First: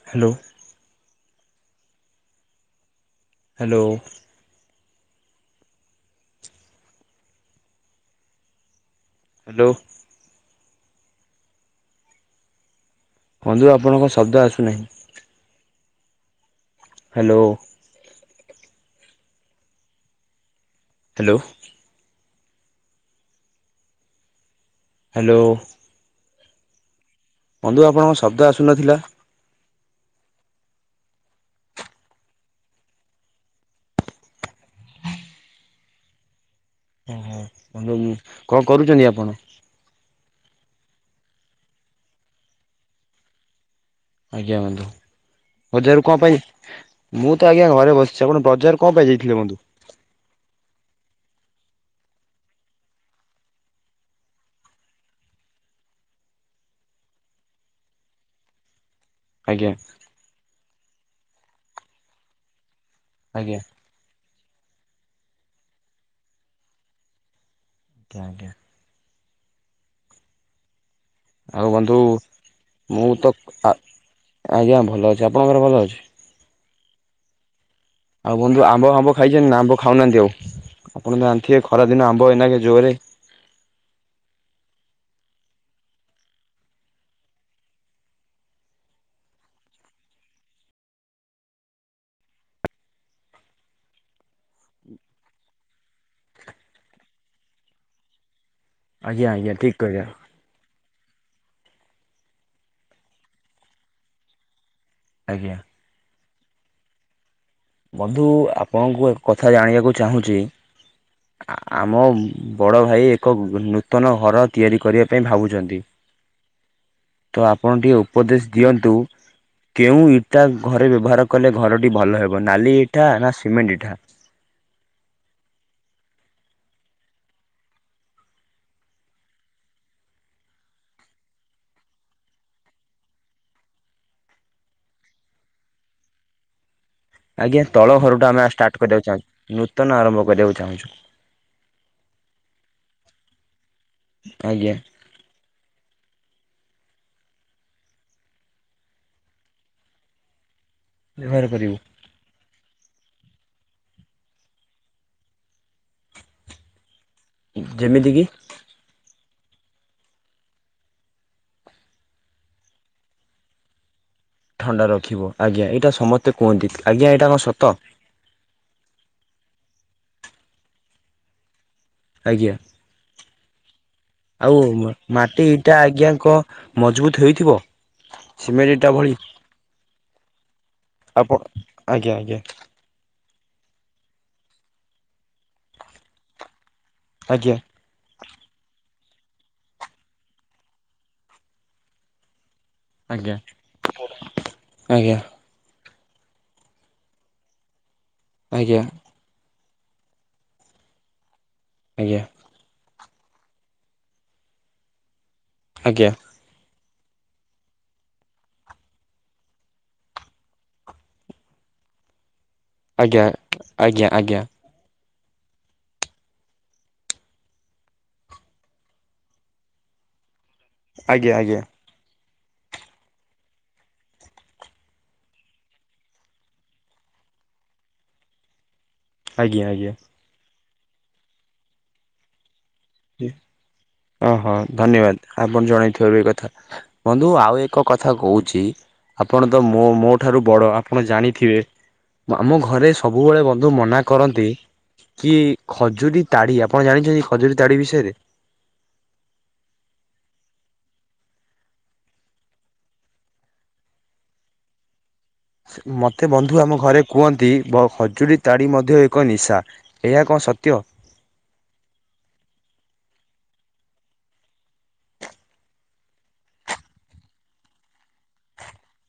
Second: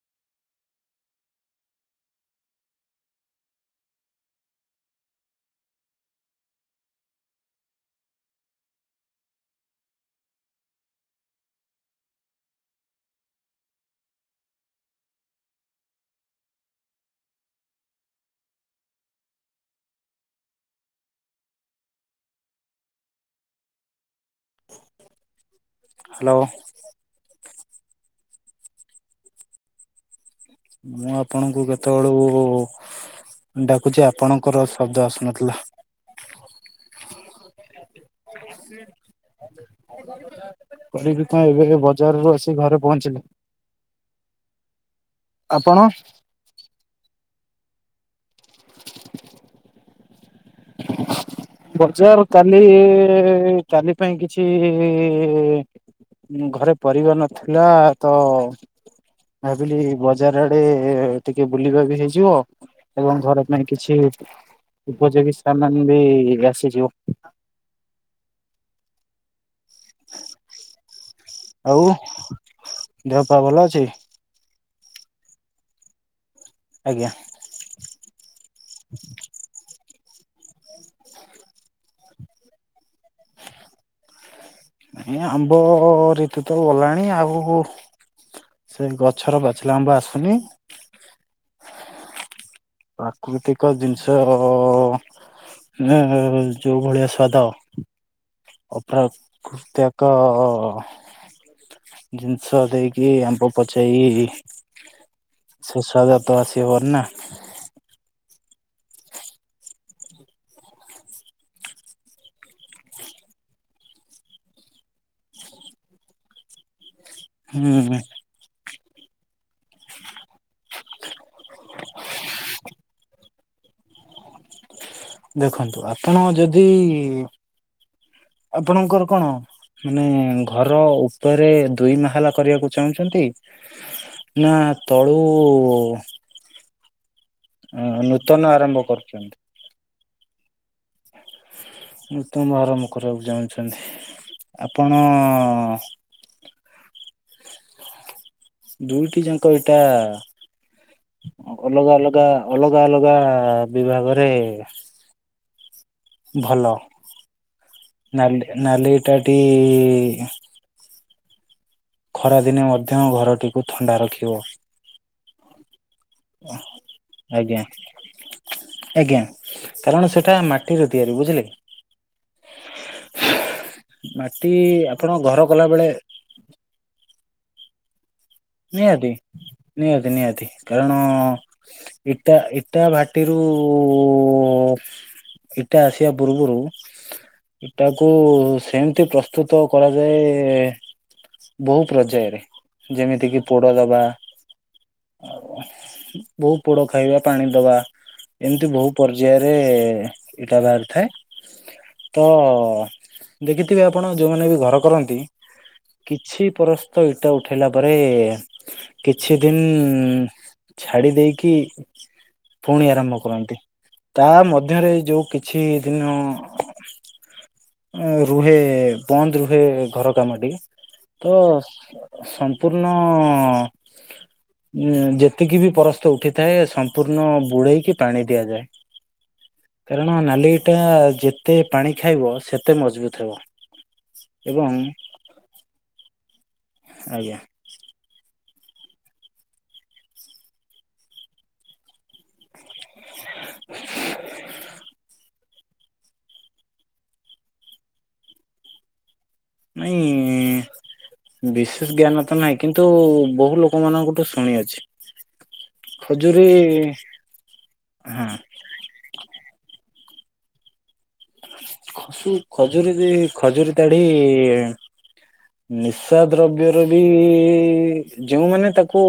Hello. Hello. Hello. ବନ୍ଧୁ ଆପଣଙ୍କ ଶବ୍ଦ ଆସୁନାହିଁ। ହ୍ୟାଲୋ। ହ୍ୟାଲୋ। ହ୍ୟାଲୋ। ହ୍ୟାଲୋ। ବନ୍ଧୁ ଆପଣଙ୍କ ଶବ୍ଦ ଆସୁନଥିଲା? ମୁଁ ଆପଣଙ୍କୁ କେତେବେଳୁ ମୁ ଡାକୁଚ ଆପଣଙ୍କର ଶବ୍ଦ ଆସୁନଥିଲା। ଓ ହୋ ବନ୍ଧ କଣ କରୁଛନ୍ତି ଆପଣ? କରିବି ତ ଏବେ ବଜାରରୁୁ ଆସି ଘରେ ପହଞ୍ଚିଲି। ଆଜ୍ଞା ବନ୍ଧୁ ଆପଣ ମଜାରୁ କଣ ପାଇଁ? ମୁଁ ତ ଆଜ୍ଞା ଘରେ ବସିଛି ଆପଣ ବଜାର କଣ ପାଇଁ ଯାଇଥିଲେ ବନ୍ଧୁ? ବଜାର କାଲି କାଲି ପାଇଁ କିଛି ଘରେ ପରିବାର ନଥିଲା ତ। ଆଜ୍ଞା ଭାବିଲି ବଜାର ଆଡେ ଟିକେ ବୁଲିବା ବି ହେଇଯିବ ଏବଂ ଘର ଆଜ୍ଞା ପାଇଁ କିଛି ଉପଯୋଗୀ ସମାନ ବି ଆସିଯିବ। ଆଜ୍ଞା ଆଜ୍ଞା। ଆଉ ବନ୍ଧୁ ମୁଁ ଦେହ ତ ପା ଭଲ ଅଛି? ଆଜ୍ଞା ଭଲ ଅଛି, ଆପଣଙ୍କର ଭଲ ଅଛି? ଆଜ୍ଞା, ଆଉ ବନ୍ଧୁ ଆମ୍ବ ଆମ୍ବ ଖାଇଛନ୍ତି ନା ଆମ୍ବ ଖାଉନାହାନ୍ତି, ଆଉ ଆପଣ ଜାଣିଥିବେ ଖରାଦିନ ଆମ୍ବ ଏଇନା ଜୋରରେ ନାଇଁ ଆମ୍ବ ଋତୁ ତ ଗଲାଣି ଆଗକୁ ସେ ଗଛର ପାଚିଲା ଆମ୍ବ ଆସୁନି, ପ୍ରାକୃତିକ ଜିନିଷ ଯୋଉ ଭଳିଆ ସ୍ଵାଦ ଆଜ୍ଞା ଆଜ୍ଞା ଠିକ୍ କହିଲେ ଅପରାକୃତ୍ୟକ ଜିନିଷ ଦେଇକି ଆମ୍ବ ପଚେଇ ଆଜ୍ଞା ସୁସ୍ଵାଦ ତ ଆସିବନି ନା। ବନ୍ଧୁ, ଆପଣଙ୍କୁ ଏକ କଥା ଜାଣିବାକୁ ଚାହୁଁଛି। ଆମ ବଡ଼ ଭାଇ ଏକ ନୂତନ ଘର ତିଆରି କରିବା ପାଇଁ ଭାବୁଛନ୍ତି, ତ ଆପଣ ଟିକେ ହୁଁ ଉପଦେଶ ଦିଅନ୍ତୁ। କି କେଉଁ ଇଟା ଘରେ ବ୍ୟବହାର କଲେ ଘରଟି ଭଲ ହେବ? ନାଲି ଏଇଠା ନା ସିମେଣ୍ଟ ଏଇଠା? ଦେଖନ୍ତୁ ଆପଣ ଯଦି ଆପଣଙ୍କର କଣ ମାନେ ଘର ଉପରେ ଦୁଇ ମା ହେଲା କରିବାକୁ ଚାହୁଁଛନ୍ତି ନା ତଳୁ? ଆଜ୍ଞା ତଳ ଘର ଟା ନୂତନ ଆମେ ଆରମ୍ଭ ଷ୍ଟାର୍ଟ କରିକୁ ଚାହୁଁଛୁ, କରୁଛନ୍ତି ନୂତନ ଆରମ୍ଭ କରିବାକୁ ଚାହୁଁଛୁ, ନୂତନ ଆରମ୍ଭ କରିବାକୁ ଚାହୁଁଛନ୍ତି ଆଜ୍ଞା। ଆପଣ ଦୁଇଟି ଯାକ ଏଇଟା ବ୍ୟବହାର କରିବୁ ଅଲଗା ଅଲଗା ଅଲଗା ଅଲଗା ବିଭାଗରେ ଭଲ ଯେମିତି କିି ନାଲି ନାଲିଟାଟି ଖରାଦିନେ ମଧ୍ୟ ଘରଟିକୁ ଥଣ୍ଡା ରଖିବ, ଥଣ୍ଡା ରଖିବ ଆଜ୍ଞା ଏଇଟା ସମସ୍ତେ କୁହନ୍ତି, ଆଜ୍ଞା ଏଇଟା କଣ ସତ? ଆଜ୍ଞା କାରଣ ସେଟା ମାଟିରେ ତିଆରି ବୁଝିଲେ କି? ଆଜ୍ଞା, ମାଟି ଆଉ ଆପଣ ଘର ମାଟି କଲା ଇଟା ବେଳେ ଆଜ୍ଞା କ ମଜବୁତ ହେଇଥିବ? ସିମେଣ୍ଟ ଇଟା ନିହାତି ଭଳି ନିହାତି ନିହାତି କାରଣ ଆପଣ ଆଜ୍ଞା ଇଟା ଆଜ୍ଞା ଇଟା ଭ ଭାଟିରୁ ଇଟା ଆସିବା ପୂର୍ବରୁ ଆଜ୍ଞା ଇଟାକୁ ସେମ ପ୍ରସ୍ତୁତ କରାଯାଏ ବହୁ ପର୍ଯ୍ୟାୟରେ ଆଜ୍ଞା ଏତିକି ପୋଡ଼ ଦବା ଆଜ୍ଞା ଆଉ ବହୁତ ପୋଡ଼ ଖାଇବା ପାଣି ଦବା ଏମିତି ଆଜ୍ଞା। ବହୁ ପର୍ଯ୍ୟାୟରେ ଇଟା ବାହାରିଥାଏ । ତ ଦେଖିଥିବେ ଆପଣ ଯୋଉମାନେ ବି ଘର କରନ୍ତି ଆଜ୍ଞା କିଛି ପରସ୍ତ ଇଟା ଉଠେଇଲା ପରେ କିଛି ଦିନ ଛାଡି ଦେଇକି ପୁଣି ଆରମ୍ଭ ଆଜ୍ଞା କରନ୍ତି, ଆଜ୍ଞା ତା ଆଜ୍ଞା ମଧ୍ୟରେ ଯୋଉ କିଛି ଦିନ ରୁହେ ବନ୍ଦ ରୁହେ ଘର କାମଟି ଆଜ୍ଞା ଆଜ୍ଞା ତ ସମ୍ପୂର୍ଣ୍ଣ ଯେତିକି ବି ପରସ୍ତ ଉଠିଥାଏ, ସମ୍ପୂର୍ଣ୍ଣ ବୁଡେଇକି ପାଣି ଦିଆଯାଏ । ଆଜ୍ଞା ଆଜ୍ଞା ଆଜ୍ଞା। କାରଣ ନାଲି ଟା ଯେତେ ପାଣି ଖାଇବ ସେତେ ମଜବୁତ ହେବ ଓ ହଁ, ଏବଂ ଧନ୍ୟବାଦ ଆପଣ ଜଣେଇଥିବାରୁ ଏ କଥା ବନ୍ଧୁ ଆଜ୍ଞା ଆଉ ଏକ କଥା କୁହ। କହୁଛି ଆପଣ ତ ମୋ ଠାରୁ ବଡ ଆପଣ ଜାଣିଥିବେ ଘରେ ସବୁବେଳେ ବନ୍ଧୁ ମନା କରନ୍ତି କି ଖଜୁରୀ ତାଡି ଆପଣ ଜାଣିଛନ୍ତି ଖଜୁରୀ ତାଡି ବିଷୟରେ? ନାଇଁ ବିଶେଷ ଜ୍ଞାନ ତ ନାହିଁ କିନ୍ତୁ ବହୁ ଲୋକମାନଙ୍କଠୁ ଶୁଣିଅଚି। ମୋତେ ବନ୍ଧୁ ଆମ ଘରେ କୁହନ୍ତି ହଁ ହଜୁୁରୀ ତାଡ଼ି ମଧ୍ୟ ଏକ ନିଶା, ଏହା କଣ ସତ୍ୟ? ଖସୁ ଖଜୁରୀ ରେ ଖଜୁରୀ ତାଡ଼ି ନିଶା ଦ୍ରବ୍ୟ ର ବି ଯଉମାନେ ତାକୁ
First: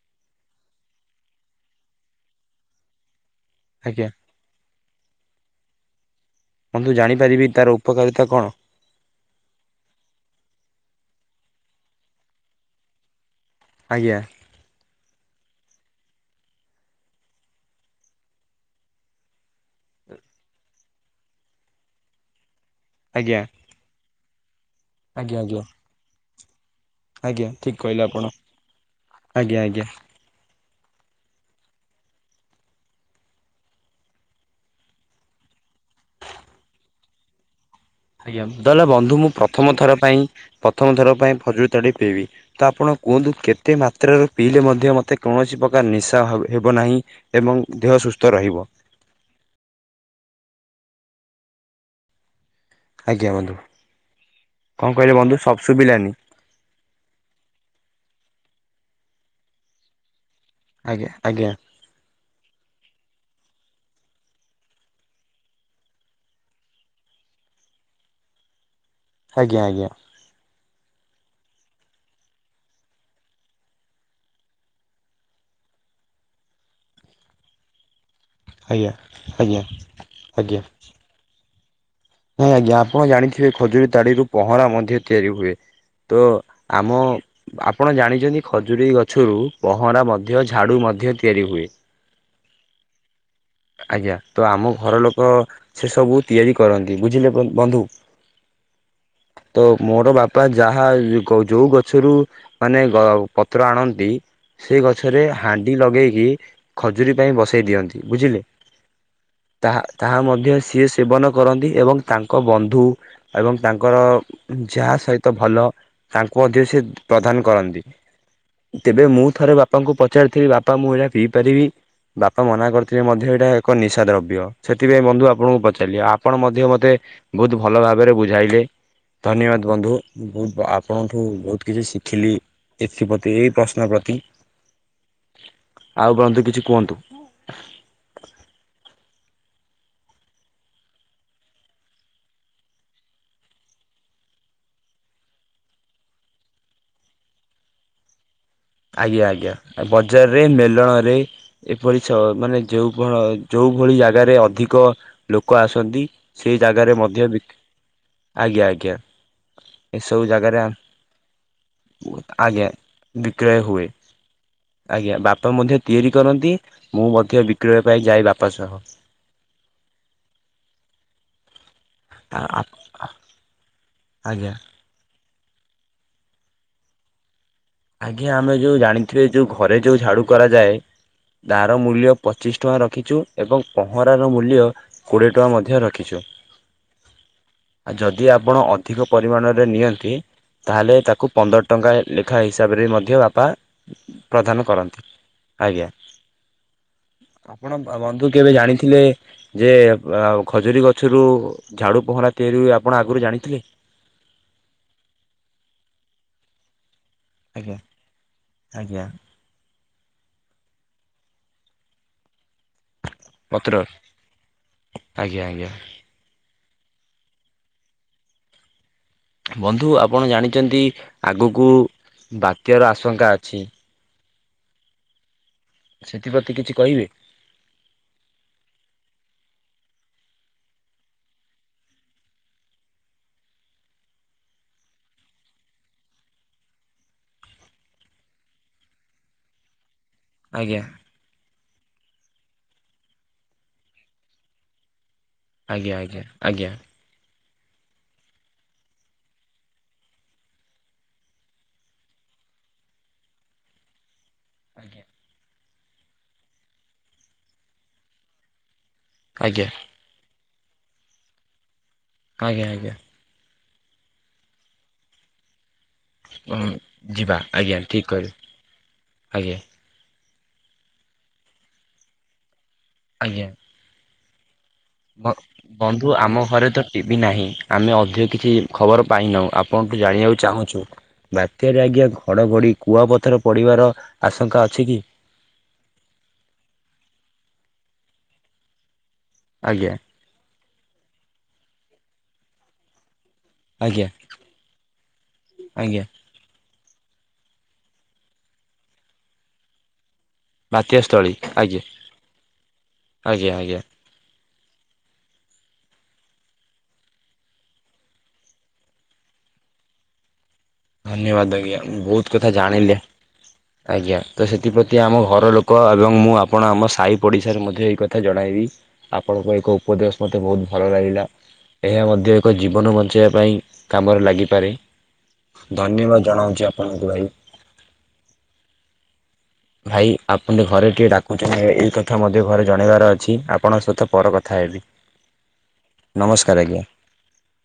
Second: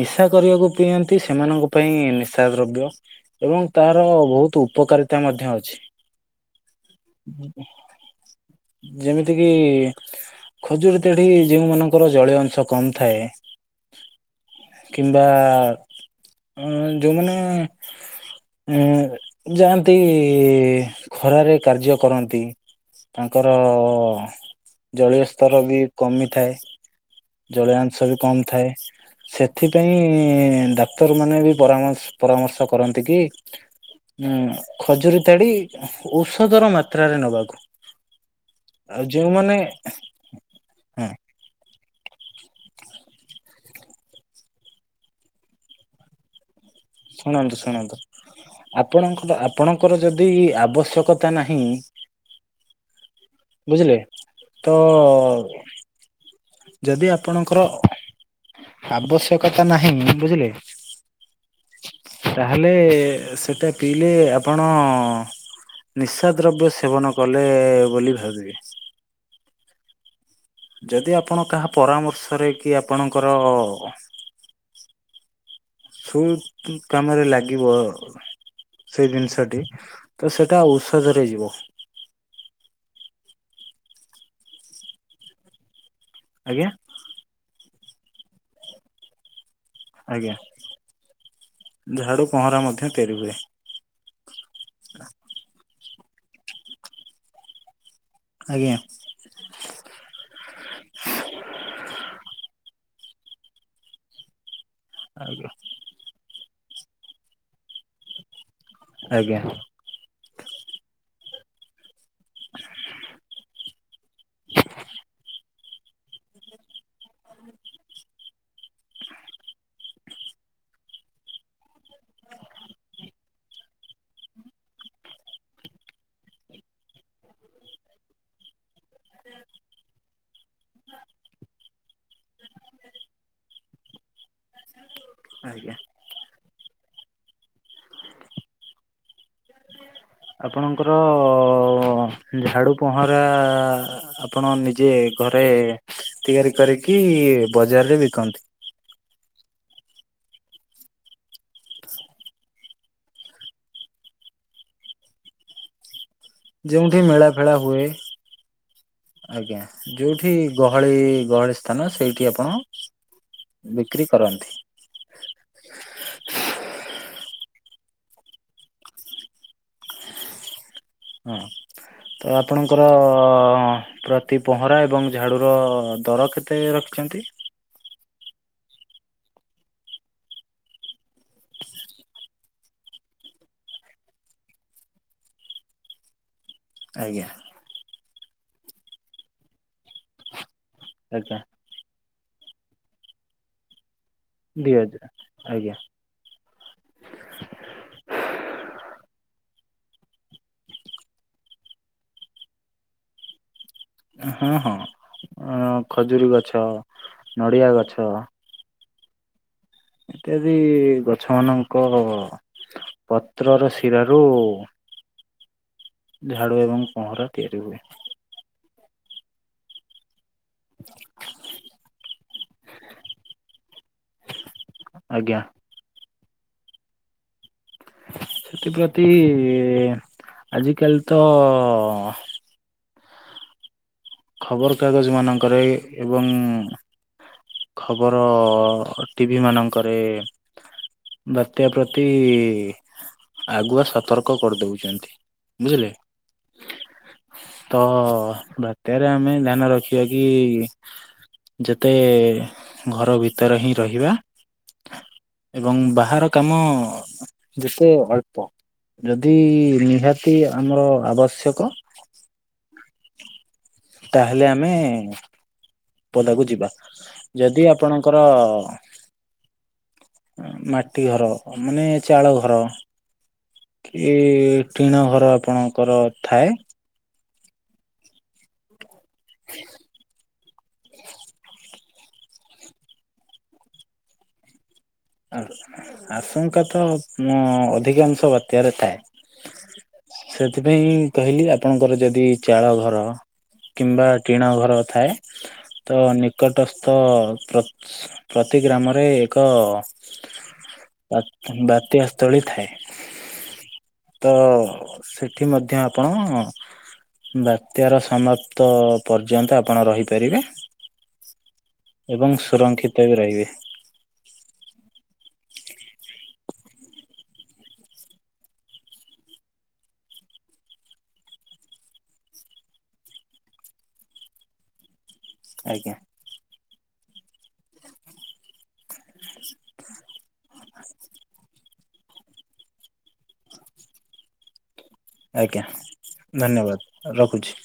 ନିଶା କରିବାକୁ ପିଅନ୍ତି ସେମାନଙ୍କ ପାଇଁ ନିଶା ଦ୍ରବ୍ୟ ଏବଂ ତାର ଆଜ୍ଞା ବହୁତ ଉପକାରିତା ମଧ୍ୟ ଅଛି । ବନ୍ଧୁ ଜାଣିପାରିବି ତାର ଉପକାରିତା କଣ? ଯେମିତି କିି ଖଜୁରୀ ତା ଏଇ ଯେଉଁ ମାନଙ୍କର ଜଳୀୟ ଅଂଶ କମ ଥାଏ ଆଜ୍ଞା କିମ୍ବା ହଁ ଯୋଉମାନେ ଉ ଯାଆନ୍ତି। ଖରାରେ କାର୍ଯ୍ୟ କରନ୍ତି ଆଜ୍ଞା ତାଙ୍କର ଜଳୀୟ ଆଜ୍ଞା ସ୍ତର ଆଜ୍ଞା ବି କମିଥାଏ ଆଜ୍ଞା । ଜଳୀୟ ଠିକ୍ କହିଲେ ଅଂଶ ବି ଆପଣ କମ ଥାଏ ଆଜ୍ଞା ଆଜ୍ଞା। ସେଥିପାଇଁ ଡା ଡାକ୍ତର ମାନେ ବି ପରାମ ପରାମର୍ଶ କରନ୍ତି କି ଉ ଖଜୁରୀ ତାଡି ଔଷଧର ମାତ୍ରାରେ ନବାକୁ ଆଜ୍ଞା ଯେତେ ହେଲେ ଆଉ ବନ୍ଧୁ ମୁଁ ଯୋଉମାନେ ପ୍ରଥମ ଥର ପାଇଁ ପ୍ରଥମ ହଁ ଥର ପାଇଁ ‌ଖଜୁ ତାଡି ପିଇବି ତ ଆପଣ କୁହନ୍ତୁ କେତେ ମାତ୍ରାରେ ପିଇଲେ ମଧ୍ୟ ମୋତେ କୌଣସି ପ୍ରକାର ନିଶା ହ ହେ ଶୁଣନ୍ତୁ ଶୁଣନ୍ତୁ ଆପଣଙ୍କ ଆପଣଙ୍କର ଯଦି ଆବଶ୍ୟକତା ନାହିଁ । ଆଜ୍ଞା ବନ୍ଧୁ ବୁଝିଲେ ତ କଣ କହିଲେ ବନ୍ଧୁ ସବ ଶୁଭିଲାନି ଯଦି ଆପଣଙ୍କର ଆବଶ୍ୟକତା ନାହିଁ ବୁଝିଲେ ଆଜ୍ଞା ଆଜ୍ଞା। । ତାହେଲେ ସେଟା ପିଇଲେ ଆପଣ ନିଶା ଦ୍ରବ୍ୟ ସେବନ କଲେ ବୋଲି ଭାବିବେ । ଆଜ୍ଞା ଆଜ୍ଞା। ଯଦି ଆପଣ କାହା ପରାମର୍ଶରେ କି ଆପଣଙ୍କର ସୁଟ କାମରେ ଲାଗିବ ଆଜ୍ଞା । ସେଇ ଆଜ୍ଞା ଜିନିଷଟି ତ ଆଜ୍ଞା ସେଇଟା ଔଷଧରେ ଯିବ । ନାଇଁ ଆଜ୍ଞା ଆପଣ ଜାଣିଥିବେ ଖଜୁରୀ ତାଡିରୁ ପହଁରା ମଧ୍ୟ ତିଆରି ହୁଏ । ତ ଆଜ୍ଞା ଆମ ଆପଣ ଜାଣିଛନ୍ତି ଖଜୁରୀ ଗଛରୁ ପହଁରା ଆଜ୍ଞା ମଧ୍ୟ ଝାଡ଼ୁ ମଧ୍ୟ ତିଆରି ହୁଏ । ଝାଡୁ ପହଁରା ମଧ୍ୟ ତିଆରି ହୁଏ । ଆଜ୍ଞା ତ ଆମ ଘର ଲୋକ ସେ ସବୁ ତିଆରି କରନ୍ତି । ବୁଝିଲେ ବନ୍ଧୁ ଆଜ୍ଞା । ତ ମୋର ବାପା ଯାହା ଯୋଉ ଗଛରୁ ମାନେ ପତ୍ର ଆଣନ୍ତି ସେ ଗଛରେ ଆଜ୍ଞା ହାଣ୍ଡି ଲଗେଇକି ଖଜୁରୀ ପାଇଁ ବସେଇ ଦିଅନ୍ତି । ବୁଝିଲେ ଆଜ୍ଞା ତାହା ତାହା ମଧ୍ୟ ମଧ୍ୟ ସିଏ ସେବନ କରନ୍ତି ଏବଂ ତାଙ୍କ ବନ୍ଧୁ ଏବଂ ତାଙ୍କର ଯାହା ସହିତ ଭଲ ତାଙ୍କୁ ମଧ୍ୟ ସେ ପ୍ରଦାନ କରନ୍ତି । ତେବେ ମୁଁ ଥରେ ବାପାଙ୍କୁ ପଚାରିଥିଲି ବାପା ମୁଁ ଏଇଟା ପିଇ ପାରିବି । ବାପା ମନା କରିଥିଲେ ମଧ୍ୟ ଟା ଏକ ନିଶା ଦ୍ରବ୍ୟ । ସେଥିପାଇଁ ବନ୍ଧୁ ଆପଣଙ୍କୁ ପଚାରିଲେ ଆପଣ ମଧ୍ୟ ମତେ ବହୁତ ଭଲ ଭାବରେ ବୁଝାଇ ଏବେ ଧନ୍ୟବାଦ ବନ୍ଧୁ ମୁଁ ଆପଣଙ୍କଠୁ ବହୁତ କିଛି ଶିଖିଲି । ଏଥିପ୍ରତି ପ୍ରଶ୍ନ ପ୍ରତି ଆଜ୍ଞା। ଆଉ ବନ୍ଧୁ କିଛି କୁହନ୍ତୁ? ଆପଣଙ୍କର ଝାଡୁ ପହଁରା ଆପଣ ନିଜେ ଘରେ ତିଆରି କରିକି ବଜାରରେ ବିକନ୍ତି । ଆଜ୍ଞା ଆଜ୍ଞା ବଜାରରେ ମେଲଣ ରେ ଏପରି ଛ ମାନେ ଯୋଉ ଫଳ ଯୋଉ ଯେଉ ଭଳି ଜାଗାରେ ଅଧିକ ଲୋକ ଆସନ୍ତି ସେ ଜାଗାରେ ଯୋଉଠି ମଧ୍ୟ ମେଳା ଵି ଫେଳା ହୁଏ ଆଜ୍ଞା ଆଜ୍ଞା। ଆଜ୍ଞା ଏସବୁ ଯୋଉଠି ଜାଗାରେ ଗହଳି ଗହଳି ସ୍ଥାନ ସେଇଠି ଆପଣ ଆଜ୍ଞା ବିକ୍ରୟ ହୁଏ ବିକ୍ରି କରନ୍ତି ଆଜ୍ଞା ବାପା ମଧ୍ୟ ତିଆରି କରନ୍ତି ମୁ ମଧ୍ୟ ବିକ୍ରୟ ପାଇଁ ଯାଏ ବାପା ସହ। ହଁ ତ ଆପଣଙ୍କର ପ୍ରତି ଆଜ୍ଞା ପହଁରା ଏବଂ ଝାଡ଼ୁର ଦର କେତେ ରଖିଛନ୍ତି? ଆଜ୍ଞା ଆମେ ଯୋଉ ଜାଣିଥିବେ ଯୋଉ ଘରେ ଯୋଉ ଝାଡୁ କରାଯାଏ। ଦାର ମୂଲ୍ୟ ପଚିଶ ଟଙ୍କା ରଖିଛୁ ଏବଂ ପହଁରାର ମୂଲ୍ୟ କୋଡ଼ିଏ ଟଙ୍କା ମଧ୍ୟ ରଖିଛୁ। ହ ଆଜ୍ଞା। ଯଦି ଆପଣ ଅଧିକ ପରିମାଣରେ ନିଅନ୍ତି। ତାହାଲେ ତାଙ୍କୁ ଆଜ୍ଞା ପନ୍ଦର ଟଙ୍କା ଲେଖା ହିସାବରେ ହିସାବରେ ମଧ୍ୟ ବାପା ପ୍ରଦାନ ଦି କରନ୍ତି ହଜାର ଆଜ୍ଞା। ଆପଣ ବନ୍ଧୁ କେବେ ଜାଣିଥିଲେ ଯେ ଖଜୁରୀ ଗଛରୁ ଝାଡୁ ପହଁରା ତିଆରି ହ ଆପଣ ଆଗରୁ ଜାଣିଥିଲେ? ହଁ ହଁ ଖଜୁରୀ ଗଛ ନଡ଼ିଆ ଆଜ୍ଞା ଗଛ, ଆଜ୍ଞା ଇତ୍ୟାଦି ଗଛ ମାନଙ୍କ ପତ୍ର ପତ୍ରର ଶିରାରୁୁ ଆଜ୍ଞା ଆଜ୍ଞା। ଝାଡ଼ୁ ଏବଂ କହରା ତିଆରି ହୁଏ। ବନ୍ଧୁ ଆପଣ ଜାଣିଛନ୍ତି ଆଗକୁ ବାତ୍ୟାର ଆଶଙ୍କା ଅଛି? ଆଜ୍ଞା। ସେଥିପ୍ରତି କିଛି କହିବେ? ସେଥିପ୍ରତି ଆଜିକାଲି ତ ଖବରକାଗଜ ମାନଙ୍କରେ ଏବଂ ଖବର ଟିଭି ମାନଙ୍କରେ ଆଜ୍ଞା ବା ତ ପ୍ରତି ଆଗୁଆ ସତର୍କ କରିଦେଉଛନ୍ତି। ଆଜ୍ଞା ଆଜ୍ଞା ଆଜ୍ଞା। ତ ବାତ୍ୟାରେ ଆମେ ଧ୍ୟାନ ରଖିବା କି ଯେତେ ଘର ଭିତରେ ହିଁ ରହିବା। ଆଜ୍ଞା। ଏବଂ ବାହାର କାମ ଯେତେ ଅଳ୍ପ ଯଦି ଆଜ୍ଞା ରହାତି ଆମର ଆବଶ୍ୟକ ଆଜ୍ଞା, ଆ ତାହେଲେ ଆମେ ପଦାକୁ ଉଁ ଯିବା, ଯିବା ଯଦି ଆଜ୍ଞା ଠିକ୍ ଆପଣଙ୍କର କହିଲେ ଆଜ୍ଞା ମାଟି ଘର ମାନେ ଚାଳ ଘର ଆଜ୍ଞା। ଏ ବନ୍ଧୁ ଆମ ଘରେ ତ ଟିଭି ନାହିଁ। ଆମେ ଅଧିକ କିଛି ଖବର ପାଇନାହୁଁ ଆପଣଠୁ ଜାଣିବାକୁ ଚାହୁଁ ଛୁ, ବାତ୍ୟାରେ ଆଜ୍ଞା ଘଡ଼ଘଡ଼ି କୁଆପଥର ପଡ଼ିବାର ଆଶଙ୍କା ଅଛି କି? ଆଶଙ୍କା ତ ଅଧିକାଂଶ ବାତ୍ୟାରେ ଥାଏ। ଆଜ୍ଞା। ସେଥିପାଇଁ କହିଲି ଆପଣଙ୍କର ଯଦି ଚାଳ ଘର ଆଜ୍ଞା କିମ୍ବା ଟିଣା ଘର ଥାଏ ତ ଆଜ୍ଞା ନିକ ଟସ୍ଥ ପ୍ରତି ଗ୍ରାମରେ ଏକ ବାତ୍ୟାସ୍ଥଳୀ ଆଜ୍ଞା ବାତ୍ୟା ସ୍ଥଳୀ ଆଜ୍ଞା ଥାଏ ଆଜ୍ଞା ତ ସେଠି ମଧ୍ୟ ଆପଣ ବାତ୍ୟାର ସମାପ୍ତ ପର୍ଯ୍ୟନ୍ତ ଆପଣ ରହିପାରିବେ। ଧନ୍ୟବାଦ ଆଜ୍ଞା ବହୁତ ଏବଂ କଥା ଜାଣିଲେ ସୁରକ୍ଷିତ ବି ରହିବେ ଆଜ୍ଞା ତ ସେଥିପ୍ରତି ଆମ ଘର ଲୋକ ଏବଂ ମୁଁ ଆପଣ ଆମ ସାହି ପଡିଶାରେ ମଧ୍ୟ ଏଇ କଥା ଜଣାଇବି ଆପଣଙ୍କ ଏକ ଉପଦେଶ ମ ମୋତେ ବହୁତ ଭଲ ଲାଗିଲା। ଏହା ମଧ୍ୟ ଏକ ଜୀବନ ବଞ୍ଚାଇବା ପାଇଁ କାମରେ ଲାଗିପାରେ। ଆଜ୍ଞା ଧନ୍ୟବାଦ ଜଣାଉଛି ଆପଣଙ୍କୁ ଭାଇ। ଭାଇ ଆପଣ ଟ ଘରେ ଟିକଏ ଡାକୁଛନ୍ତି ଏଇ କଥା ମଧ୍ୟ ଘରେ ଜଣେଇବାର ଅଛି ଆପଣଙ୍କ ସହିତ ପର କଥା ହେବି। ଆଜ୍ଞା ନମସ୍କାର ଧନ୍ୟବାଦ ଆଜ୍ଞା। ରଖୁଛି।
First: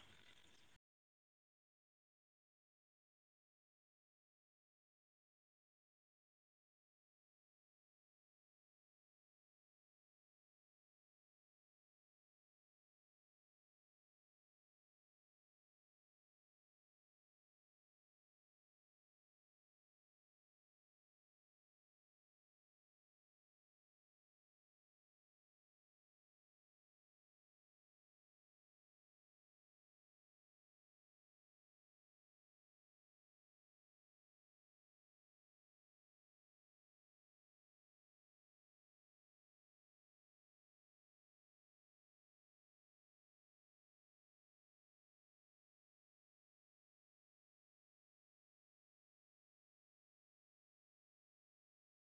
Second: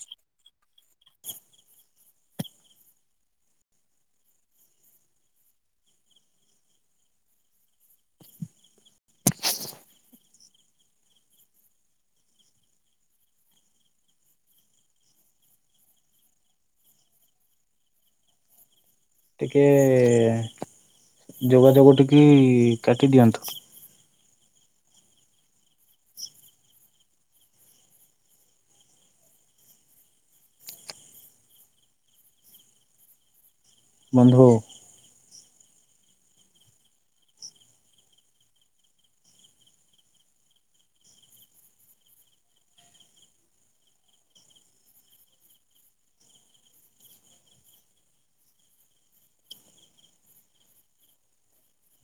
ଟିକେ ଯୋଗାଯୋଗ ଟିକି କାଟିଦିଅନ୍ତୁ। ବନ୍ଧୁ।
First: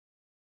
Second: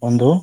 ବନ୍ଧୁ।